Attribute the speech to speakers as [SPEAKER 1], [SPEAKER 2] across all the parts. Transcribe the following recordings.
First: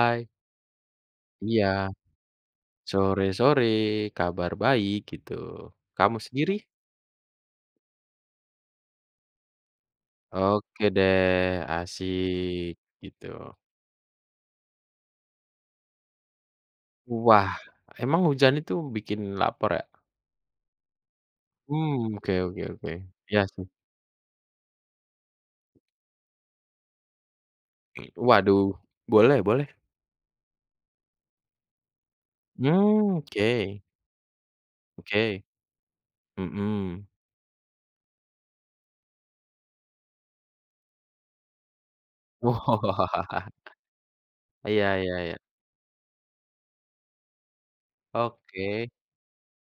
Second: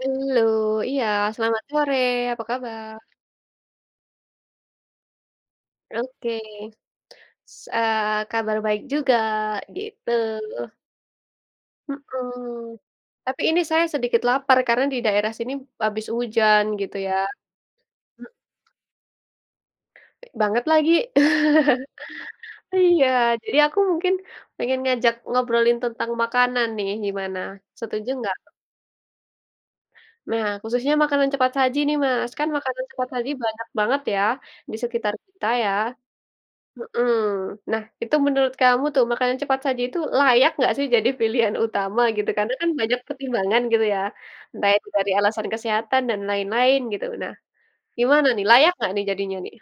[SPEAKER 1] Hai,
[SPEAKER 2] Halo, iya selamat
[SPEAKER 1] iya,
[SPEAKER 2] sore, apa kabar?
[SPEAKER 1] sore-sore, kabar baik gitu. Kamu
[SPEAKER 2] Oke,
[SPEAKER 1] sendiri?
[SPEAKER 2] kabar baik juga gitu,
[SPEAKER 1] Oke deh, asik
[SPEAKER 2] mhm.
[SPEAKER 1] gitu.
[SPEAKER 2] Tapi ini saya sedikit lapar karena di daerah sini habis hujan gitu ya,
[SPEAKER 1] Wah, emang
[SPEAKER 2] Mm,
[SPEAKER 1] hujan itu bikin lapar ya?
[SPEAKER 2] banget lagi.
[SPEAKER 1] Hmm, oke oke oke.
[SPEAKER 2] Iya,
[SPEAKER 1] Ya
[SPEAKER 2] jadi
[SPEAKER 1] sih.
[SPEAKER 2] aku mungkin pengen ngajak ngobrolin tentang makanan nih gimana, setuju nggak?
[SPEAKER 1] Waduh, boleh boleh.
[SPEAKER 2] Nah khususnya makanan cepat saji nih Mas, kan makanan cepat
[SPEAKER 1] Hmm,
[SPEAKER 2] saji
[SPEAKER 1] oke
[SPEAKER 2] banyak banget ya di sekitar
[SPEAKER 1] oke,
[SPEAKER 2] kita ya.
[SPEAKER 1] mhm.
[SPEAKER 2] Mhm. Nah, itu menurut kamu tuh makanan cepat saji itu layak nggak sih jadi pilihan utama gitu? Karena kan banyak
[SPEAKER 1] Wah,
[SPEAKER 2] pertimbangan gitu ya, entah
[SPEAKER 1] iya
[SPEAKER 2] itu dari
[SPEAKER 1] iya iya,
[SPEAKER 2] alasan kesehatan dan lain-lain gitu. Nah, gimana nih layak
[SPEAKER 1] oke.
[SPEAKER 2] nggak nih jadinya nih?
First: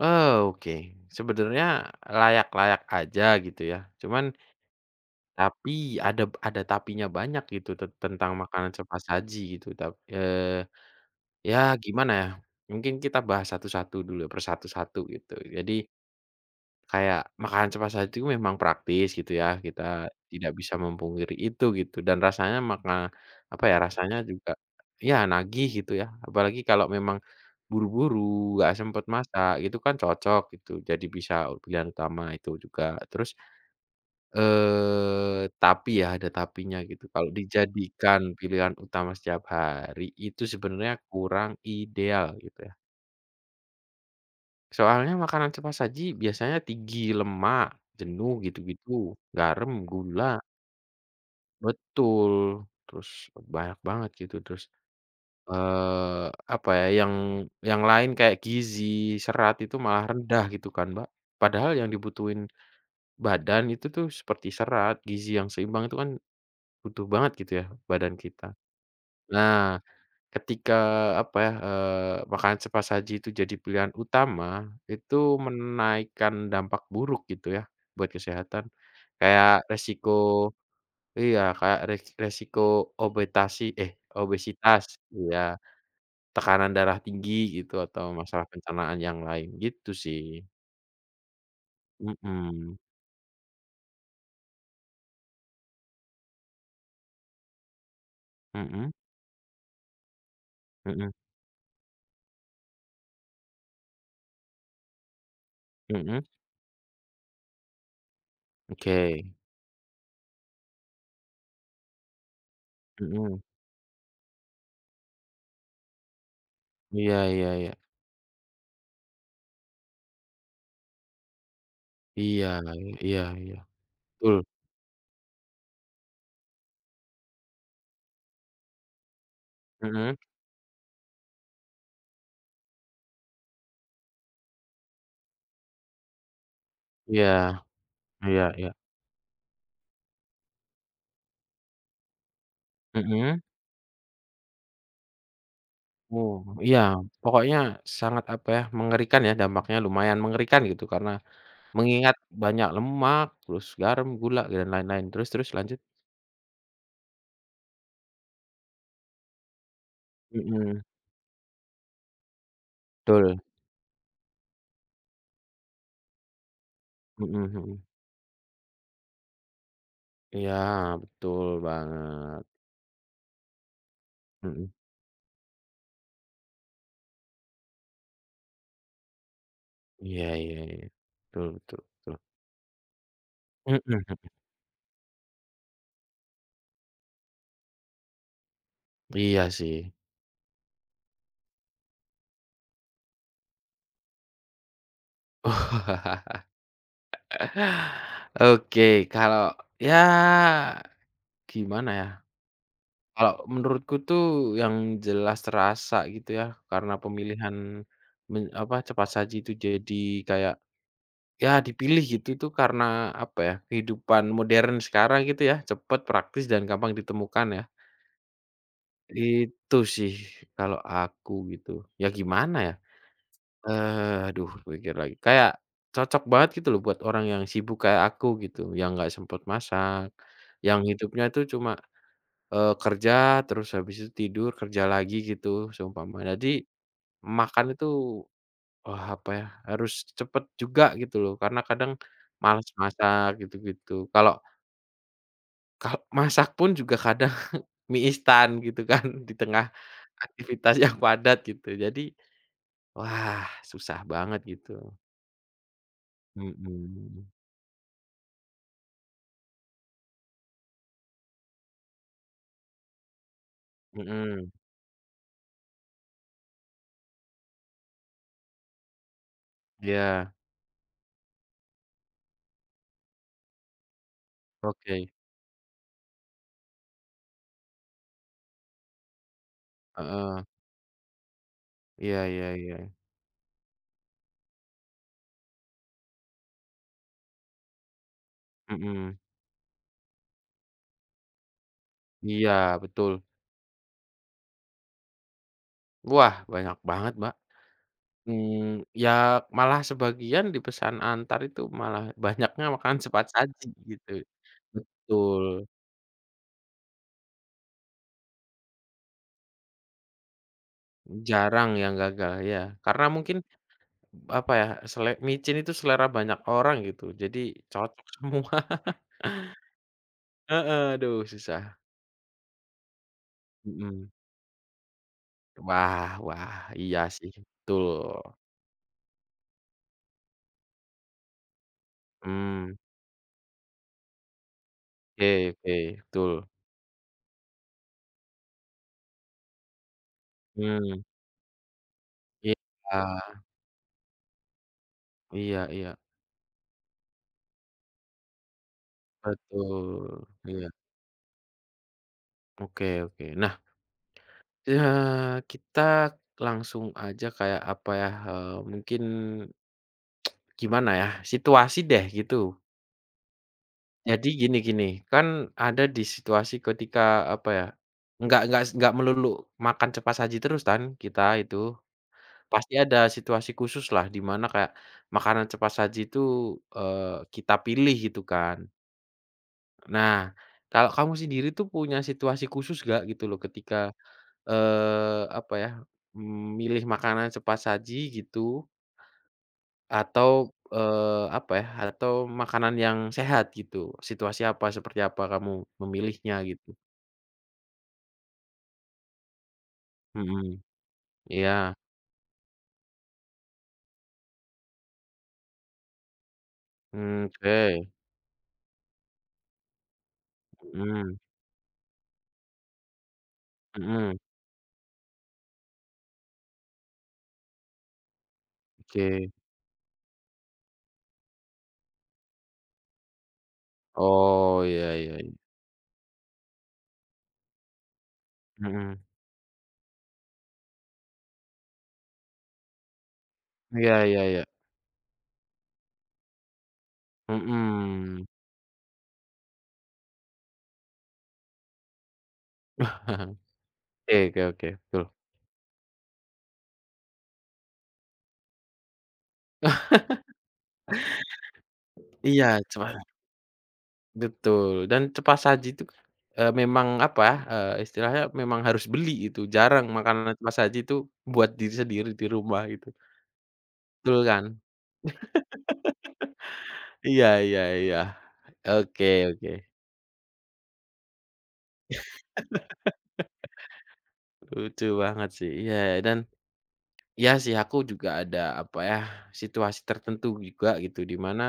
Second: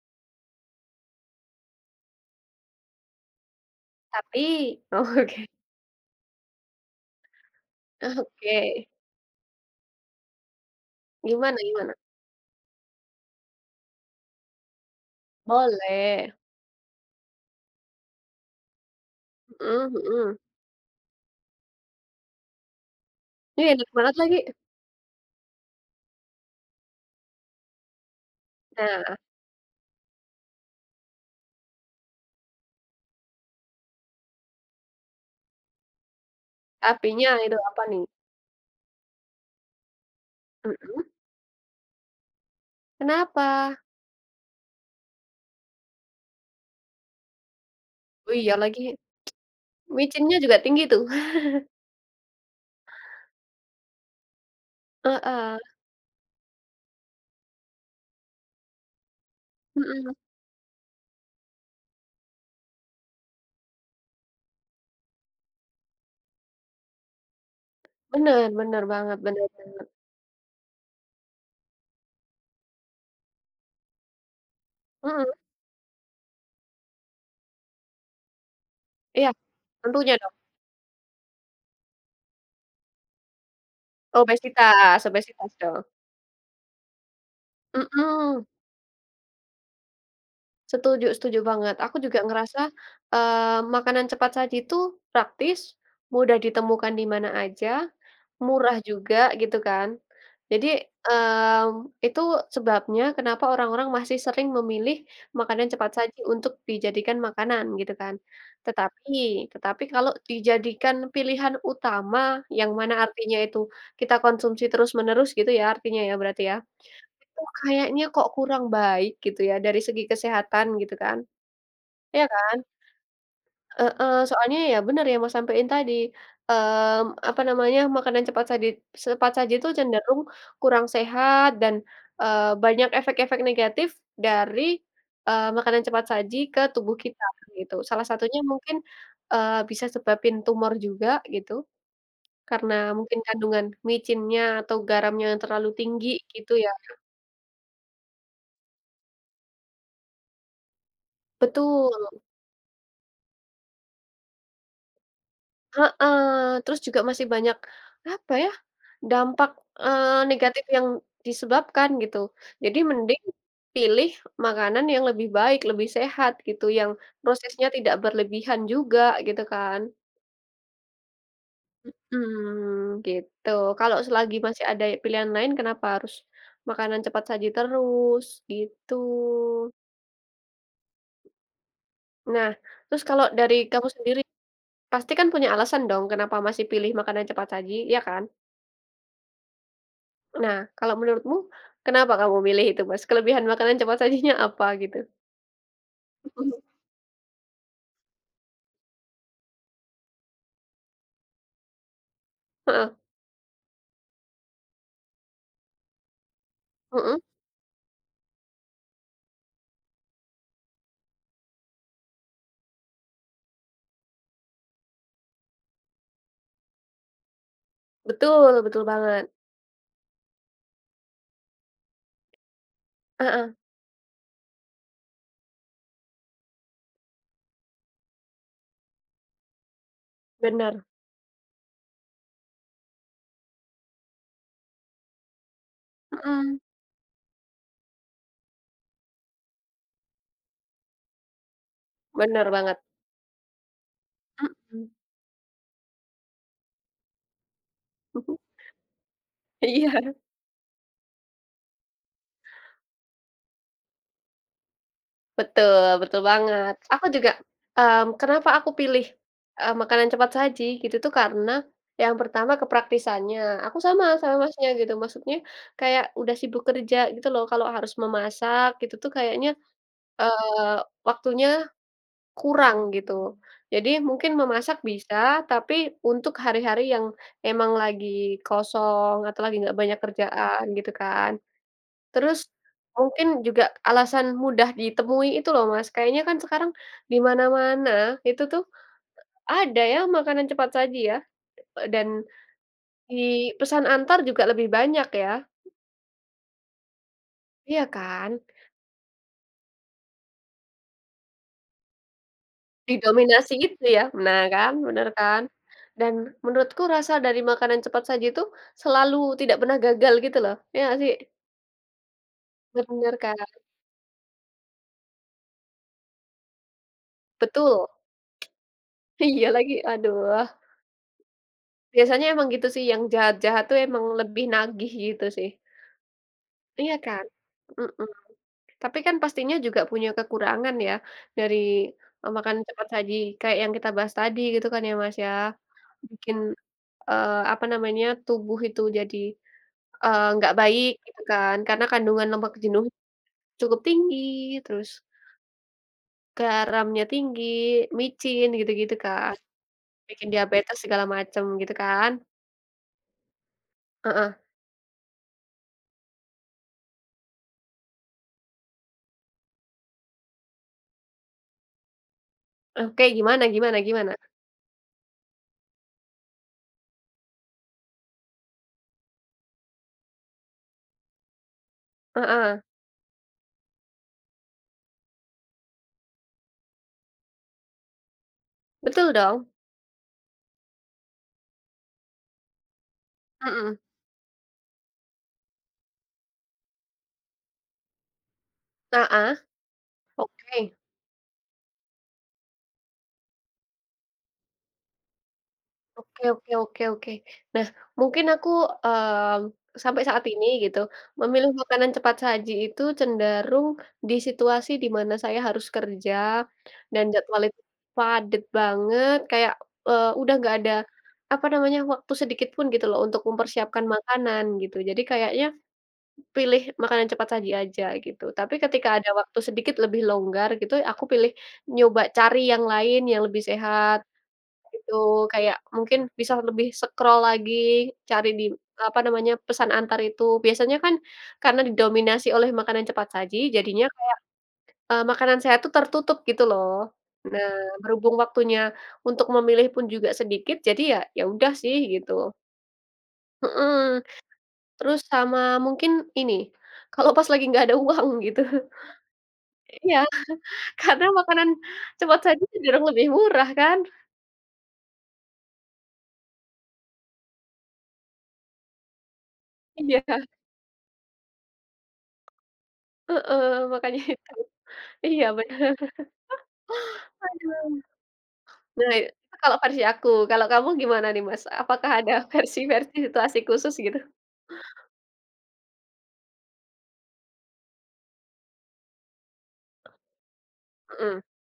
[SPEAKER 1] Oh, oke. Sebenarnya layak-layak aja gitu ya, cuman
[SPEAKER 2] Tapi Oh, oke.
[SPEAKER 1] Tapi ada tapinya banyak gitu tentang makanan
[SPEAKER 2] Oke.
[SPEAKER 1] cepat saji gitu,
[SPEAKER 2] Gimana
[SPEAKER 1] ya
[SPEAKER 2] gimana?
[SPEAKER 1] gimana ya, mungkin kita bahas satu-satu dulu per satu-satu gitu. Jadi
[SPEAKER 2] Boleh.
[SPEAKER 1] kayak makanan cepat saji itu memang praktis gitu ya, kita
[SPEAKER 2] Mhm mhm.
[SPEAKER 1] tidak bisa memungkiri itu gitu dan rasanya maka
[SPEAKER 2] Ini
[SPEAKER 1] apa ya,
[SPEAKER 2] enak banget
[SPEAKER 1] rasanya
[SPEAKER 2] lagi.
[SPEAKER 1] juga ya nagih gitu ya, apalagi kalau memang buru-buru, nggak sempet
[SPEAKER 2] Nah,
[SPEAKER 1] masak, itu kan cocok gitu, jadi bisa pilihan utama itu juga. Terus tapi ya, ada tapinya gitu. Kalau
[SPEAKER 2] tapinya itu apa nih?
[SPEAKER 1] dijadikan pilihan utama setiap hari, itu sebenarnya
[SPEAKER 2] Mhm.
[SPEAKER 1] kurang ideal gitu ya.
[SPEAKER 2] Kenapa?
[SPEAKER 1] Soalnya makanan cepat saji biasanya tinggi lemak,
[SPEAKER 2] Oh
[SPEAKER 1] jenuh
[SPEAKER 2] iya lagi,
[SPEAKER 1] gitu-gitu, garam,
[SPEAKER 2] micinnya
[SPEAKER 1] gula
[SPEAKER 2] juga tinggi tuh.
[SPEAKER 1] betul, terus banyak banget gitu. Terus,
[SPEAKER 2] Heeh.
[SPEAKER 1] eee, apa ya, yang lain kayak gizi, serat itu malah
[SPEAKER 2] Mhm.
[SPEAKER 1] rendah gitu kan, Mbak. Padahal yang dibutuhin badan itu tuh seperti serat, gizi yang seimbang itu kan butuh banget gitu ya, badan
[SPEAKER 2] Bener
[SPEAKER 1] kita.
[SPEAKER 2] bener banget, bener.
[SPEAKER 1] Nah, ketika apa ya, makanan cepat saji itu jadi pilihan utama, itu
[SPEAKER 2] Mhm.
[SPEAKER 1] menaikkan dampak buruk gitu ya, buat kesehatan.
[SPEAKER 2] Iya,
[SPEAKER 1] Kayak
[SPEAKER 2] tentunya dong.
[SPEAKER 1] resiko iya, kayak resiko obetasi eh, obesitas,
[SPEAKER 2] Obesitas
[SPEAKER 1] iya,
[SPEAKER 2] obesitas dong.
[SPEAKER 1] tekanan darah tinggi gitu, atau
[SPEAKER 2] Mhm,
[SPEAKER 1] masalah pencernaan yang lain, gitu sih.
[SPEAKER 2] setuju setuju banget. Aku juga ngerasa,
[SPEAKER 1] Mhm,
[SPEAKER 2] makanan cepat saji itu praktis, mudah ditemukan di mana aja, murah
[SPEAKER 1] mhm
[SPEAKER 2] juga gitu kan. Jadi,
[SPEAKER 1] mhm
[SPEAKER 2] itu sebabnya kenapa orang-orang masih sering memilih makanan cepat saji
[SPEAKER 1] mhm,
[SPEAKER 2] untuk dijadikan makanan gitu kan. Tetapi
[SPEAKER 1] oke,
[SPEAKER 2] tetapi kalau dijadikan pilihan utama yang mana artinya
[SPEAKER 1] mhm,
[SPEAKER 2] itu kita konsumsi terus-menerus gitu ya artinya ya berarti ya?
[SPEAKER 1] iya
[SPEAKER 2] Itu
[SPEAKER 1] iya iya.
[SPEAKER 2] kayaknya kok kurang baik gitu ya dari segi kesehatan gitu kan, iya
[SPEAKER 1] Iya
[SPEAKER 2] kan?
[SPEAKER 1] iya iya,
[SPEAKER 2] Heeh,
[SPEAKER 1] betul.
[SPEAKER 2] soalnya ya bener yang Mas sampein tadi, apa namanya, makanan cepat saji itu
[SPEAKER 1] Mhm,
[SPEAKER 2] cenderung kurang sehat dan, banyak efek-efek negatif dari, makanan cepat saji ke tubuh kita
[SPEAKER 1] iya
[SPEAKER 2] gitu. Salah satunya
[SPEAKER 1] iya iya,
[SPEAKER 2] mungkin, bisa sebabin tumor juga gitu, karena mungkin
[SPEAKER 1] mhm,
[SPEAKER 2] kandungan micinnya atau garamnya yang terlalu tinggi
[SPEAKER 1] oh,
[SPEAKER 2] gitu ya.
[SPEAKER 1] iya, pokoknya sangat, apa ya, mengerikan ya dampaknya lumayan mengerikan gitu karena
[SPEAKER 2] Betul.
[SPEAKER 1] mengingat banyak lemak, terus garam, gula, dan lain-lain, terus terus lanjut?
[SPEAKER 2] Heeh, terus juga masih banyak, apa ya, dampak, negatif
[SPEAKER 1] Mhm,
[SPEAKER 2] yang disebabkan gitu. Jadi mending
[SPEAKER 1] betul,
[SPEAKER 2] pilih makanan yang lebih baik, lebih sehat gitu, yang
[SPEAKER 1] mhm
[SPEAKER 2] prosesnya
[SPEAKER 1] mhm,
[SPEAKER 2] tidak berlebihan juga gitu kan.
[SPEAKER 1] iya betul banget,
[SPEAKER 2] Mmm, gitu. Kalau selagi masih
[SPEAKER 1] mhm,
[SPEAKER 2] ada pilihan lain kenapa harus makanan cepat saji terus, gitu.
[SPEAKER 1] iya iya iya, betul betul betul,
[SPEAKER 2] Nah, terus kalau dari kamu
[SPEAKER 1] mhm,
[SPEAKER 2] sendiri, pasti kan punya alasan dong kenapa masih pilih makanan cepat saji, iya kan?
[SPEAKER 1] iya sih.
[SPEAKER 2] Nah, kalau menurutmu kenapa kamu milih itu, Mas? Kelebihan makanan cepat sajinya apa gitu?
[SPEAKER 1] Oke kalau ya gimana ya?
[SPEAKER 2] Heeh,
[SPEAKER 1] Kalau menurutku tuh yang jelas terasa gitu ya, karena
[SPEAKER 2] mhm,
[SPEAKER 1] pemilihan cepat saji itu jadi kayak, ya dipilih gitu tuh karena apa ya, kehidupan modern sekarang gitu ya, cepat, praktis, dan gampang ditemukan ya.
[SPEAKER 2] betul betul banget,
[SPEAKER 1] Itu sih kalau aku gitu. Ya gimana ya,
[SPEAKER 2] heeh,
[SPEAKER 1] eh aduh pikir lagi, kayak cocok banget gitu loh buat orang yang sibuk kayak aku gitu, yang nggak sempat masak, yang
[SPEAKER 2] benar
[SPEAKER 1] hidupnya itu cuma kerja, terus habis itu tidur, kerja lagi gitu seumpama. Jadi
[SPEAKER 2] mhm,
[SPEAKER 1] makan itu, wah apa ya, harus cepet juga gitu loh, karena kadang
[SPEAKER 2] bener
[SPEAKER 1] males
[SPEAKER 2] banget,
[SPEAKER 1] masak gitu-gitu. Kalau
[SPEAKER 2] mhm,
[SPEAKER 1] kalau masak pun juga kadang mie instan gitu kan, di tengah
[SPEAKER 2] iya,
[SPEAKER 1] aktivitas yang padat gitu. Jadi, wah susah banget gitu.
[SPEAKER 2] betul betul banget. Aku
[SPEAKER 1] Mhm,
[SPEAKER 2] juga, kenapa aku pilih, makanan cepat saji gitu tuh karena yang pertama kepraktisannya, aku sama sama
[SPEAKER 1] mhm,
[SPEAKER 2] Masnya gitu, maksudnya kayak udah sibuk kerja gitu loh, kalau harus memasak gitu tuh kayaknya,
[SPEAKER 1] iya,
[SPEAKER 2] eee, waktunya kurang gitu. Jadi mungkin memasak
[SPEAKER 1] oke,
[SPEAKER 2] bisa, tapi untuk hari-hari yang emang lagi kosong atau lagi nggak banyak
[SPEAKER 1] heeh,
[SPEAKER 2] kerjaan gitu kan.
[SPEAKER 1] iya iya
[SPEAKER 2] Terus
[SPEAKER 1] iya,
[SPEAKER 2] mungkin juga alasan mudah ditemui itu loh, Mas, kayaknya kan sekarang di mana-mana itu tuh
[SPEAKER 1] mhm,
[SPEAKER 2] ada ya makanan cepat saji ya, dan
[SPEAKER 1] iya betul.
[SPEAKER 2] di pesan antar juga lebih banyak ya,
[SPEAKER 1] Wah banyak banget, Mbak.
[SPEAKER 2] iya kan?
[SPEAKER 1] Mmm, ya malah sebagian dipesan antar itu malah banyaknya makan cepat
[SPEAKER 2] Didominasi
[SPEAKER 1] saji
[SPEAKER 2] itu ya?
[SPEAKER 1] gitu.
[SPEAKER 2] Nah kan, bener
[SPEAKER 1] Betul,
[SPEAKER 2] kan? Dan menurutku rasa dari makanan cepat saji itu selalu tidak pernah gagal gitu loh, iya nggak sih?
[SPEAKER 1] jarang yang gagal ya, karena
[SPEAKER 2] Bener kan,
[SPEAKER 1] mungkin apa ya, micin itu selera banyak orang gitu, jadi
[SPEAKER 2] betul.
[SPEAKER 1] cocok semua.
[SPEAKER 2] Iya lagi, aduh.
[SPEAKER 1] Heeh, aduh susah,
[SPEAKER 2] Biasanya emang gitu sih yang jahat-jahat tuh emang
[SPEAKER 1] mhm.
[SPEAKER 2] lebih nagih gitu sih.
[SPEAKER 1] Wah wah,
[SPEAKER 2] Iya
[SPEAKER 1] iya
[SPEAKER 2] kan?
[SPEAKER 1] sih, betul.
[SPEAKER 2] Mhm. Tapi kan pastinya juga punya kekurangan ya dari, makanan
[SPEAKER 1] Mmm,
[SPEAKER 2] cepat saji kayak yang kita bahas tadi gitu kan ya Mas
[SPEAKER 1] oke
[SPEAKER 2] ya,
[SPEAKER 1] oke, betul.
[SPEAKER 2] bikin, apa namanya, tubuh itu jadi nggak baik
[SPEAKER 1] Mmm,
[SPEAKER 2] gitu kan, karena kandungan lemak
[SPEAKER 1] iya
[SPEAKER 2] jenuh cukup tinggi, terus
[SPEAKER 1] iya iya,
[SPEAKER 2] garamnya tinggi, micin gitu-gitu kan,
[SPEAKER 1] betul,
[SPEAKER 2] bikin
[SPEAKER 1] iya,
[SPEAKER 2] diabetes segala macam gitu kan.
[SPEAKER 1] oke oke. Nah,
[SPEAKER 2] Heeh.
[SPEAKER 1] ya, kita langsung aja kayak apa ya, mungkin gimana ya, situasi deh gitu.
[SPEAKER 2] Oke, gimana gimana gimana?
[SPEAKER 1] Jadi gini gini, kan ada di situasi ketika apa ya, nggak melulu makan cepat saji terus kan kita itu.
[SPEAKER 2] Heeh.
[SPEAKER 1] Pasti ada situasi khusus lah di mana kayak makanan cepat saji itu, kita pilih gitu kan.
[SPEAKER 2] Betul dong.
[SPEAKER 1] Nah, kalau kamu sendiri tuh punya situasi khusus nggak gitu loh
[SPEAKER 2] Mhm.
[SPEAKER 1] ketika apa ya, milih makanan cepat saji gitu
[SPEAKER 2] Heeh,
[SPEAKER 1] atau,
[SPEAKER 2] oke.
[SPEAKER 1] eee, apa ya, atau makanan yang sehat gitu? Situasi apa, seperti apa kamu
[SPEAKER 2] Oke
[SPEAKER 1] memilihnya
[SPEAKER 2] oke
[SPEAKER 1] gitu?
[SPEAKER 2] oke oke. Nah, mungkin aku, mmm, sampai saat ini
[SPEAKER 1] Mhm,
[SPEAKER 2] gitu, memilih
[SPEAKER 1] iya,
[SPEAKER 2] makanan cepat saji itu cenderung di situasi di mana saya harus kerja dan
[SPEAKER 1] mmm,
[SPEAKER 2] jadwal
[SPEAKER 1] oke,
[SPEAKER 2] itu padat banget, kayak, udah nggak ada,
[SPEAKER 1] mhm
[SPEAKER 2] apa namanya, waktu sedikit pun gitu loh untuk mempersiapkan
[SPEAKER 1] mhm,
[SPEAKER 2] makanan gitu. Jadi kayaknya pilih makanan cepat saji aja gitu. Tapi ketika ada
[SPEAKER 1] oke.
[SPEAKER 2] waktu sedikit lebih longgar gitu, aku pilih nyoba cari yang lain yang lebih sehat,
[SPEAKER 1] Oh, iya
[SPEAKER 2] itu
[SPEAKER 1] iya iya,
[SPEAKER 2] kayak mungkin bisa lebih scroll lagi, cari di
[SPEAKER 1] mhm,
[SPEAKER 2] apa namanya, pesan antar itu. Biasanya kan karena didominasi oleh makanan cepat saji jadinya,
[SPEAKER 1] iya iya iya,
[SPEAKER 2] makanan sehat tuh tertutup gitu loh. Nah, berhubung
[SPEAKER 1] mhm.
[SPEAKER 2] waktunya untuk memilih pun juga sedikit, jadi ya ya udah sih gitu.
[SPEAKER 1] Oke
[SPEAKER 2] Mhm,
[SPEAKER 1] oke oke,
[SPEAKER 2] terus
[SPEAKER 1] betul.
[SPEAKER 2] sama mungkin ini, kalau pas lagi nggak ada uang gitu. Iya, karena makanan cepat saji
[SPEAKER 1] Iya,
[SPEAKER 2] cenderung
[SPEAKER 1] cepat
[SPEAKER 2] lebih murah kan.
[SPEAKER 1] Betul, dan cepat saji itu, memang istilahnya memang harus beli itu, jarang
[SPEAKER 2] Iya,
[SPEAKER 1] makanan cepat saji itu buat diri sendiri di rumah gitu,
[SPEAKER 2] heeh, makanya
[SPEAKER 1] betul
[SPEAKER 2] itu.
[SPEAKER 1] kan?
[SPEAKER 2] Iya bener.
[SPEAKER 1] Iya iya
[SPEAKER 2] Aduh.
[SPEAKER 1] iya,
[SPEAKER 2] Nah,
[SPEAKER 1] oke
[SPEAKER 2] itu
[SPEAKER 1] oke,
[SPEAKER 2] kalau versi aku. Kalau kamu gimana nih, Mas? Apakah ada versi-versi situasi khusus gitu?
[SPEAKER 1] lucu banget sih, iya dan iya sih aku juga ada apa ya, situasi tertentu juga gitu di
[SPEAKER 2] Mhm,
[SPEAKER 1] mana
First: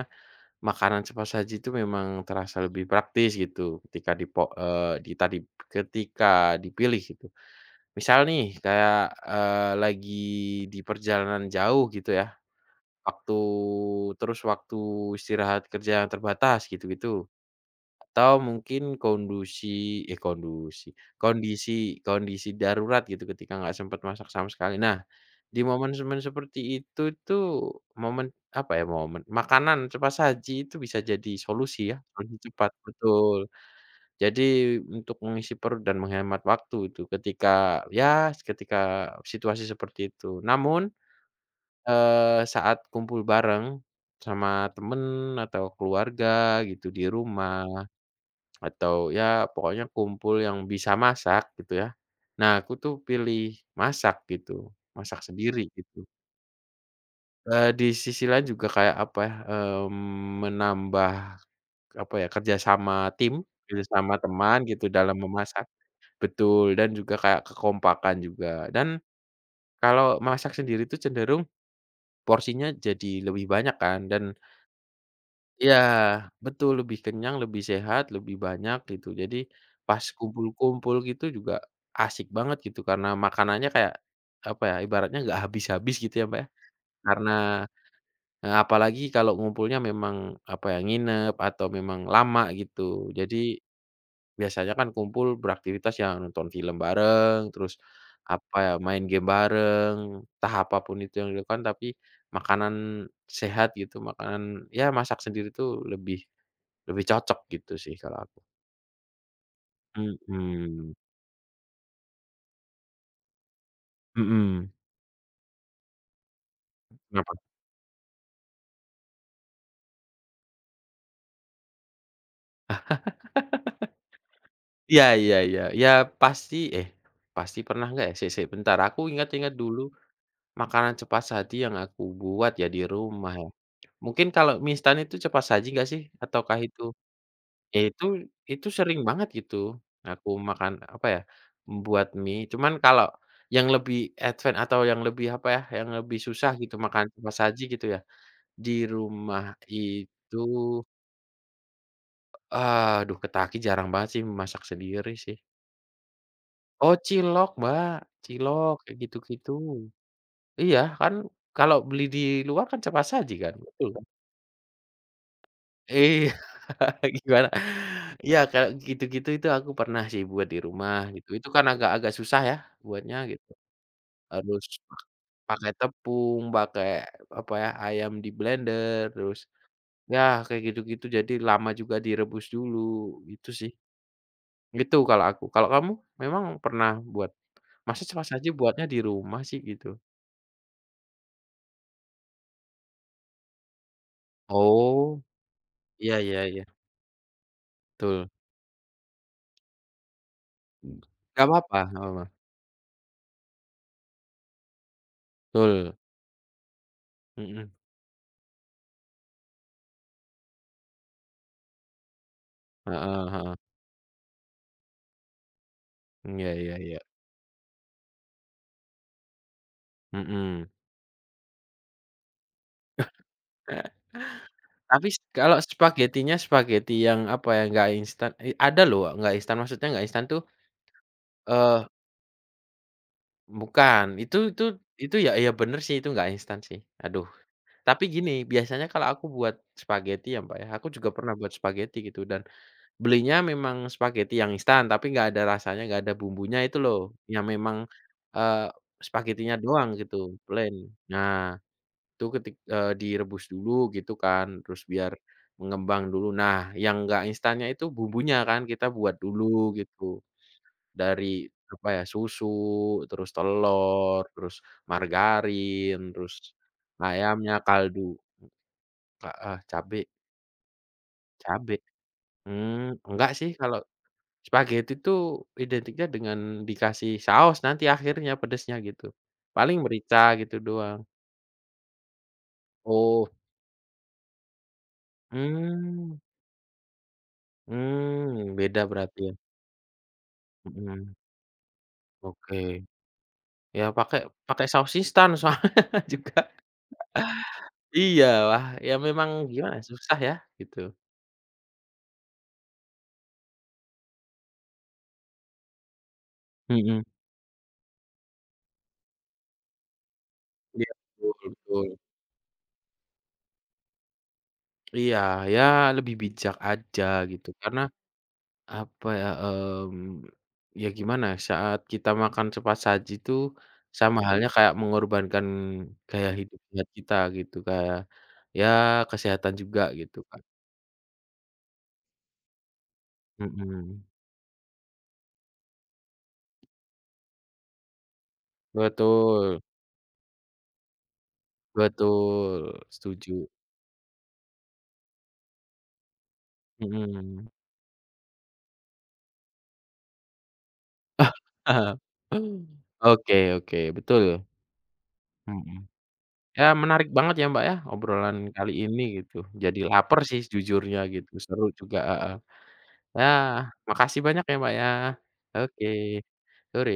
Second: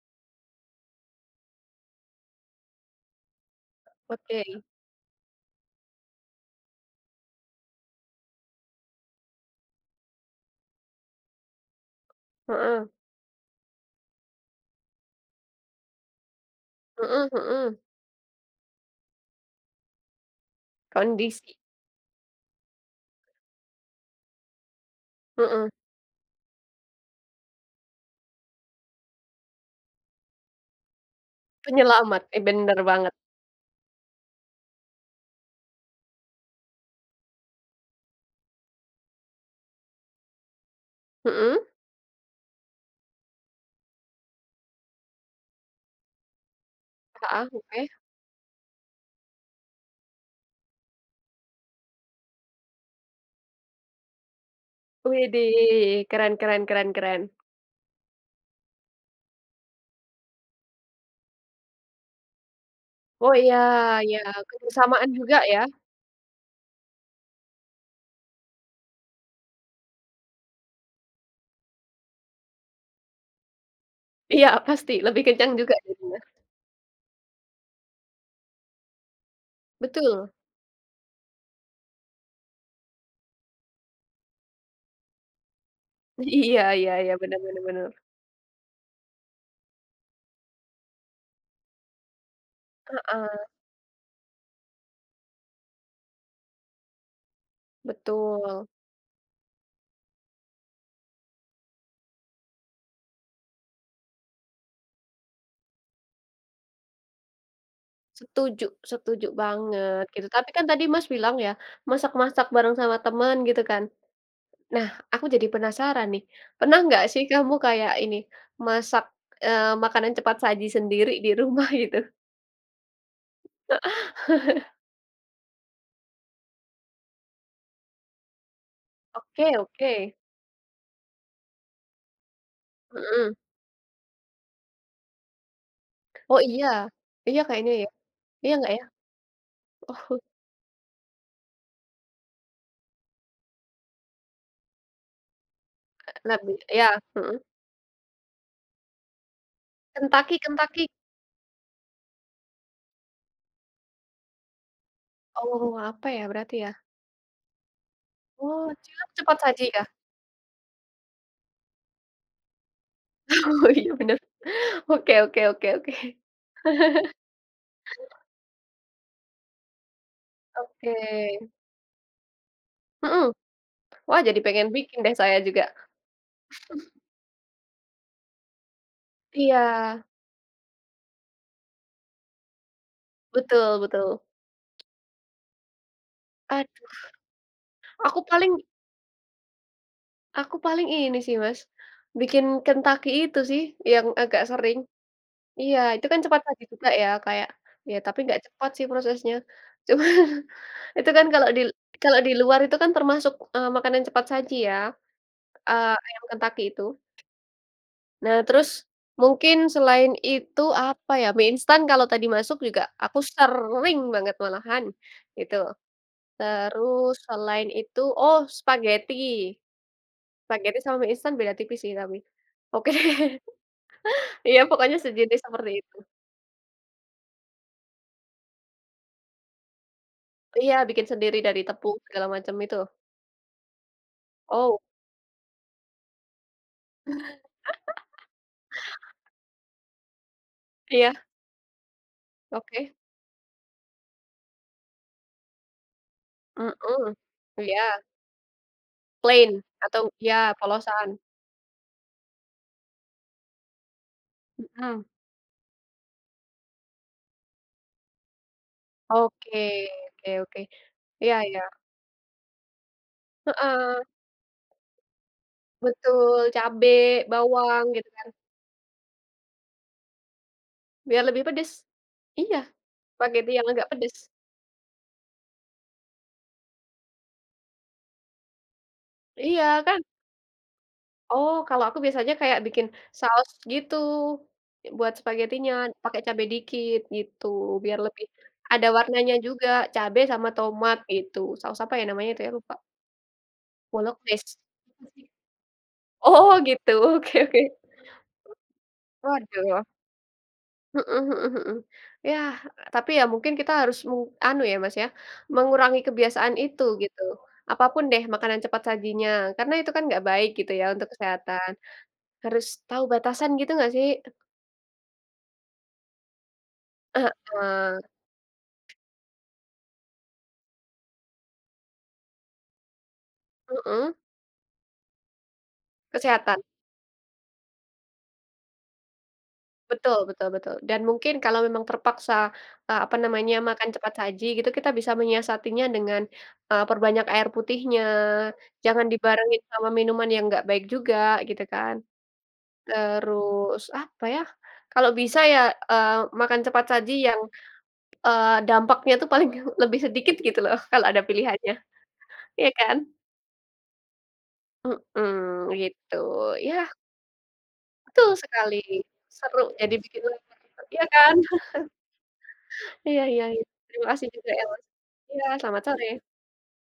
[SPEAKER 1] makanan cepat saji itu memang terasa lebih praktis gitu ketika dipo
[SPEAKER 2] oke.
[SPEAKER 1] eee, di tadi ketika dipilih gitu. Misal nih kayak, lagi di perjalanan jauh gitu ya,
[SPEAKER 2] Heeh,
[SPEAKER 1] waktu waktu istirahat kerja yang terbatas gitu-gitu,
[SPEAKER 2] mhm mhm.
[SPEAKER 1] atau mungkin kondusi eh, kondusi,
[SPEAKER 2] Kondisi,
[SPEAKER 1] kondisi kondisi darurat gitu ketika nggak sempet masak sama sekali. Nah, di
[SPEAKER 2] mhm.
[SPEAKER 1] momen-momen seperti itu tuh momen momen makanan cepat saji itu bisa jadi solusi ya,
[SPEAKER 2] Penyelamat,
[SPEAKER 1] solusi
[SPEAKER 2] eh,
[SPEAKER 1] cepat,
[SPEAKER 2] bener banget.
[SPEAKER 1] betul. Jadi untuk mengisi perut dan menghemat waktu itu ketika situasi seperti itu. Namun,
[SPEAKER 2] Mhm,
[SPEAKER 1] saat kumpul bareng sama temen atau keluarga gitu di
[SPEAKER 2] heeh,
[SPEAKER 1] rumah
[SPEAKER 2] oke.
[SPEAKER 1] atau ya pokoknya kumpul yang bisa masak gitu ya. Nah aku tuh pilih masak gitu, masak sendiri gitu.
[SPEAKER 2] Widih, keren keren keren keren.
[SPEAKER 1] Di sisi lain juga kayak apa ya, menambah apa ya kerjasama
[SPEAKER 2] Oh,
[SPEAKER 1] tim,
[SPEAKER 2] iya
[SPEAKER 1] kerjasama
[SPEAKER 2] iya,
[SPEAKER 1] teman gitu
[SPEAKER 2] kebersamaan
[SPEAKER 1] dalam
[SPEAKER 2] juga ya.
[SPEAKER 1] memasak. Betul, dan juga kayak kekompakan juga. Dan kalau masak sendiri itu cenderung porsinya jadi lebih banyak kan dan
[SPEAKER 2] Iya, pasti lebih kencang juga
[SPEAKER 1] iya,
[SPEAKER 2] jadinya.
[SPEAKER 1] betul lebih kenyang, lebih sehat, lebih banyak gitu. Jadi pas
[SPEAKER 2] Betul.
[SPEAKER 1] kumpul-kumpul gitu juga asik banget gitu karena makanannya kayak, apa ya, ibaratnya nggak habis-habis gitu ya, Mbak, ya.
[SPEAKER 2] Iya iya iya,
[SPEAKER 1] Karena
[SPEAKER 2] bener bener bener.
[SPEAKER 1] apalagi kalau ngumpulnya memang, apa ya, nginep atau memang lama gitu.
[SPEAKER 2] Heeh,
[SPEAKER 1] Jadi biasanya kan kumpul beraktivitas yang nonton film bareng, terus apa
[SPEAKER 2] betul.
[SPEAKER 1] ya, main game bareng, entah apapun itu yang dilakukan, tapi makanan sehat gitu, makanan ya masak sendiri tuh lebih lebih cocok gitu sih kalau aku.
[SPEAKER 2] Setuju setuju banget gitu, tapi kan tadi
[SPEAKER 1] Mhm,
[SPEAKER 2] Mas bilang ya, masak-masak bareng sama temen gitu kan.
[SPEAKER 1] mhm,
[SPEAKER 2] Nah, aku jadi penasaran nih, pernah nggak sih
[SPEAKER 1] kenapa?
[SPEAKER 2] kamu kayak ini, masak, makanan cepat saji sendiri di rumah gitu?
[SPEAKER 1] Iya iya iya, ya pasti eh, pasti pernah nggak ya? Sik sik bentar, aku
[SPEAKER 2] Oke
[SPEAKER 1] ingat-ingat dulu
[SPEAKER 2] oke,
[SPEAKER 1] makanan cepat saji yang aku buat ya di rumah
[SPEAKER 2] mhm.
[SPEAKER 1] ya. Mungkin kalau mie instan itu cepat saji nggak sih?
[SPEAKER 2] Oh
[SPEAKER 1] Ataukah
[SPEAKER 2] iya,
[SPEAKER 1] itu
[SPEAKER 2] iya kayaknya
[SPEAKER 1] ya
[SPEAKER 2] ya,
[SPEAKER 1] itu
[SPEAKER 2] iya
[SPEAKER 1] itu
[SPEAKER 2] nggak ya?
[SPEAKER 1] sering banget gitu,
[SPEAKER 2] Oh
[SPEAKER 1] aku makan, apa ya, buat mie, cuman kalau yang lebih advance atau yang lebih, apa ya, yang lebih susah
[SPEAKER 2] lebih
[SPEAKER 1] gitu
[SPEAKER 2] iya,
[SPEAKER 1] makan cepat
[SPEAKER 2] mhm.
[SPEAKER 1] saji gitu ya, di rumah itu,
[SPEAKER 2] Kentucky Kentucky,
[SPEAKER 1] aduh ketaki jarang banget sih masak sendiri sih.
[SPEAKER 2] oh apa ya berarti ya?
[SPEAKER 1] Oh cilok, Mbak,
[SPEAKER 2] Oh
[SPEAKER 1] cilok, kayak
[SPEAKER 2] cilok cepat
[SPEAKER 1] gitu-gitu.
[SPEAKER 2] saji ya.
[SPEAKER 1] Iya kan kalau beli di luar kan cepat saji kan,
[SPEAKER 2] Oh
[SPEAKER 1] betul.
[SPEAKER 2] iya bener. Oke oke oke oke.
[SPEAKER 1] Iya, gimana? Iya, kayak gitu-gitu itu aku pernah sih buat di
[SPEAKER 2] Oke,
[SPEAKER 1] rumah gitu, itu kan agak-agak susah ya buatnya
[SPEAKER 2] mhm.
[SPEAKER 1] gitu,
[SPEAKER 2] Wah, jadi
[SPEAKER 1] harus
[SPEAKER 2] pengen bikin deh saya juga.
[SPEAKER 1] pakai tepung, pakai apa ya, ayam di blender, terus
[SPEAKER 2] Iya,
[SPEAKER 1] ya kayak gitu-gitu jadi lama juga direbus dulu, gitu sih.
[SPEAKER 2] betul betul.
[SPEAKER 1] Gitu kalau aku, kalau kamu memang
[SPEAKER 2] Ad
[SPEAKER 1] pernah buat? Masa
[SPEAKER 2] aku
[SPEAKER 1] cepat saja
[SPEAKER 2] paling
[SPEAKER 1] buatnya di rumah sih gitu?
[SPEAKER 2] aku paling ini sih, Mas, bikin Kentucky itu sih yang agak sering.
[SPEAKER 1] Oh,
[SPEAKER 2] Iya, itu
[SPEAKER 1] iya
[SPEAKER 2] kan
[SPEAKER 1] iya
[SPEAKER 2] cepat
[SPEAKER 1] iya,
[SPEAKER 2] pagi juga ya, kayak ya tapi
[SPEAKER 1] betul.
[SPEAKER 2] nggak cepat sih prosesnya. Cuma itu kan
[SPEAKER 1] Gak
[SPEAKER 2] kalau di
[SPEAKER 1] apa-apa nggak
[SPEAKER 2] kalau
[SPEAKER 1] apa-apa,
[SPEAKER 2] di luar itu kan termasuk, makanan cepat saji ya,
[SPEAKER 1] betul,
[SPEAKER 2] ayam Kentucky itu.
[SPEAKER 1] mhm,
[SPEAKER 2] Nah, terus mungkin selain itu apa ya, mie instan kalau tadi masuk juga aku
[SPEAKER 1] heeh heeh,
[SPEAKER 2] sering banget malahan, gitu.
[SPEAKER 1] iya iya iya.
[SPEAKER 2] Terus selain itu oh spaghetti.
[SPEAKER 1] Mhm.
[SPEAKER 2] Spaghetti sama mie instan beda tipis sih tapi. Oke. Iya pokoknya
[SPEAKER 1] Tapi
[SPEAKER 2] sejenis
[SPEAKER 1] kalau
[SPEAKER 2] seperti itu.
[SPEAKER 1] spageti yang, apa ya, nggak instan, ada loh nggak instan, maksudnya nggak instan tuh,
[SPEAKER 2] Iya bikin sendiri dari
[SPEAKER 1] eee,
[SPEAKER 2] tepung segala macam itu.
[SPEAKER 1] bukan, itu itu
[SPEAKER 2] Oh
[SPEAKER 1] itu ya bener sih, itu nggak instan sih. Aduh, tapi gini, biasanya kalau aku buat spageti ya, Mbak, ya, aku juga
[SPEAKER 2] iya
[SPEAKER 1] pernah buat spageti gitu dan
[SPEAKER 2] oke.
[SPEAKER 1] belinya memang spageti yang instan, tapi nggak ada rasanya, nggak ada bumbunya itu loh,
[SPEAKER 2] Mhm.
[SPEAKER 1] yang memang,
[SPEAKER 2] Iya
[SPEAKER 1] eee,
[SPEAKER 2] plain
[SPEAKER 1] spagetinya doang
[SPEAKER 2] atau
[SPEAKER 1] gitu,
[SPEAKER 2] iya
[SPEAKER 1] plain.
[SPEAKER 2] polosan.
[SPEAKER 1] Nah itu direbus dulu gitu kan, terus
[SPEAKER 2] Mhm.
[SPEAKER 1] biar mengembang dulu. Nah, yang nggak instannya itu bumbunya kan kita buat
[SPEAKER 2] Oke
[SPEAKER 1] dulu gitu,
[SPEAKER 2] oke oke. Iya
[SPEAKER 1] dari
[SPEAKER 2] iya.
[SPEAKER 1] apa ya, susu, terus
[SPEAKER 2] Heeh,
[SPEAKER 1] telur, terus margarin,
[SPEAKER 2] betul
[SPEAKER 1] terus
[SPEAKER 2] cabe,
[SPEAKER 1] ayamnya,
[SPEAKER 2] bawang gitu
[SPEAKER 1] kaldu
[SPEAKER 2] kan
[SPEAKER 1] heeh, cabe
[SPEAKER 2] biar lebih
[SPEAKER 1] cabe.
[SPEAKER 2] pedes. Iya
[SPEAKER 1] Mmm, enggak sih
[SPEAKER 2] spaghetti yang
[SPEAKER 1] kalau
[SPEAKER 2] agak pedes.
[SPEAKER 1] spageti tuh identiknya dengan dikasih saos nanti akhirnya pedasnya gitu. Paling
[SPEAKER 2] Iya kan?
[SPEAKER 1] merica gitu doang.
[SPEAKER 2] Oh, kalau aku biasanya kayak bikin
[SPEAKER 1] Oh,
[SPEAKER 2] saus gitu, buat spagetinya,
[SPEAKER 1] mmm
[SPEAKER 2] pakai cabe dikit gitu, biar lebih
[SPEAKER 1] beda
[SPEAKER 2] ada
[SPEAKER 1] berarti ya?
[SPEAKER 2] warnanya juga, cabe sama tomat
[SPEAKER 1] Mhm,
[SPEAKER 2] gitu. Saus apa ya namanya itu ya, lupa.
[SPEAKER 1] oke. Ya pakai
[SPEAKER 2] Bolognese.
[SPEAKER 1] pakai saus instan soalnya juga.
[SPEAKER 2] Oh gitu, oke oke.
[SPEAKER 1] Iya, wah, ya memang gimana ya,
[SPEAKER 2] Waduh,
[SPEAKER 1] susah ya gitu.
[SPEAKER 2] mhm mhm mhm. Yah, tapi ya mungkin kita harus meng anu ya, Mas, ya, mengurangi kebiasaan itu
[SPEAKER 1] Mhm.
[SPEAKER 2] gitu. Apapun deh makanan cepat sajinya, karena itu kan nggak baik gitu ya
[SPEAKER 1] Iya,
[SPEAKER 2] untuk
[SPEAKER 1] betul
[SPEAKER 2] kesehatan.
[SPEAKER 1] betul.
[SPEAKER 2] Harus tahu batasan gitu nggak sih?
[SPEAKER 1] Iya, ya lebih bijak aja gitu karena
[SPEAKER 2] Heeh.
[SPEAKER 1] apa ya, ya gimana ya, saat kita makan cepat saji itu
[SPEAKER 2] Mhm,
[SPEAKER 1] sama halnya kayak mengorbankan gaya hidup
[SPEAKER 2] kesehatan.
[SPEAKER 1] sehat kita gitu, kayak ya kesehatan juga
[SPEAKER 2] Betul
[SPEAKER 1] gitu kan.
[SPEAKER 2] betul betul. Dan mungkin kalau memang terpaksa, apa namanya, makan
[SPEAKER 1] Mhm,
[SPEAKER 2] cepat saji gitu, kita bisa menyiasatinya dengan, perbanyak air putihnya, jangan
[SPEAKER 1] betul
[SPEAKER 2] dibarengin sama minuman yang nggak baik juga gitu kan.
[SPEAKER 1] betul, setuju.
[SPEAKER 2] Terus apa ya, kalau bisa ya, eee, makan cepat saji yang,
[SPEAKER 1] Mhm.
[SPEAKER 2] dampaknya tuh paling lebih sedikit gitu loh kalau ada pilihannya, iya kan?
[SPEAKER 1] Oke oke, betul.
[SPEAKER 2] Mhm,
[SPEAKER 1] Mhm.
[SPEAKER 2] gitu.
[SPEAKER 1] Ya
[SPEAKER 2] Ya,
[SPEAKER 1] menarik banget ya, Mbak, ya,
[SPEAKER 2] betul
[SPEAKER 1] obrolan kali
[SPEAKER 2] sekali.
[SPEAKER 1] ini gitu.
[SPEAKER 2] Seru
[SPEAKER 1] Jadi
[SPEAKER 2] jadi
[SPEAKER 1] laper
[SPEAKER 2] bikin
[SPEAKER 1] sih
[SPEAKER 2] lapar,
[SPEAKER 1] sejujurnya
[SPEAKER 2] iya
[SPEAKER 1] gitu,
[SPEAKER 2] kan?
[SPEAKER 1] seru juga, heeh.
[SPEAKER 2] Iya iya
[SPEAKER 1] Yah,
[SPEAKER 2] iya. Terima
[SPEAKER 1] makasih
[SPEAKER 2] kasih
[SPEAKER 1] banyak
[SPEAKER 2] juga
[SPEAKER 1] ya,
[SPEAKER 2] ya,
[SPEAKER 1] Mbak,
[SPEAKER 2] Mas.
[SPEAKER 1] ya.
[SPEAKER 2] Iya, selamat
[SPEAKER 1] Oke,
[SPEAKER 2] sore.
[SPEAKER 1] sore.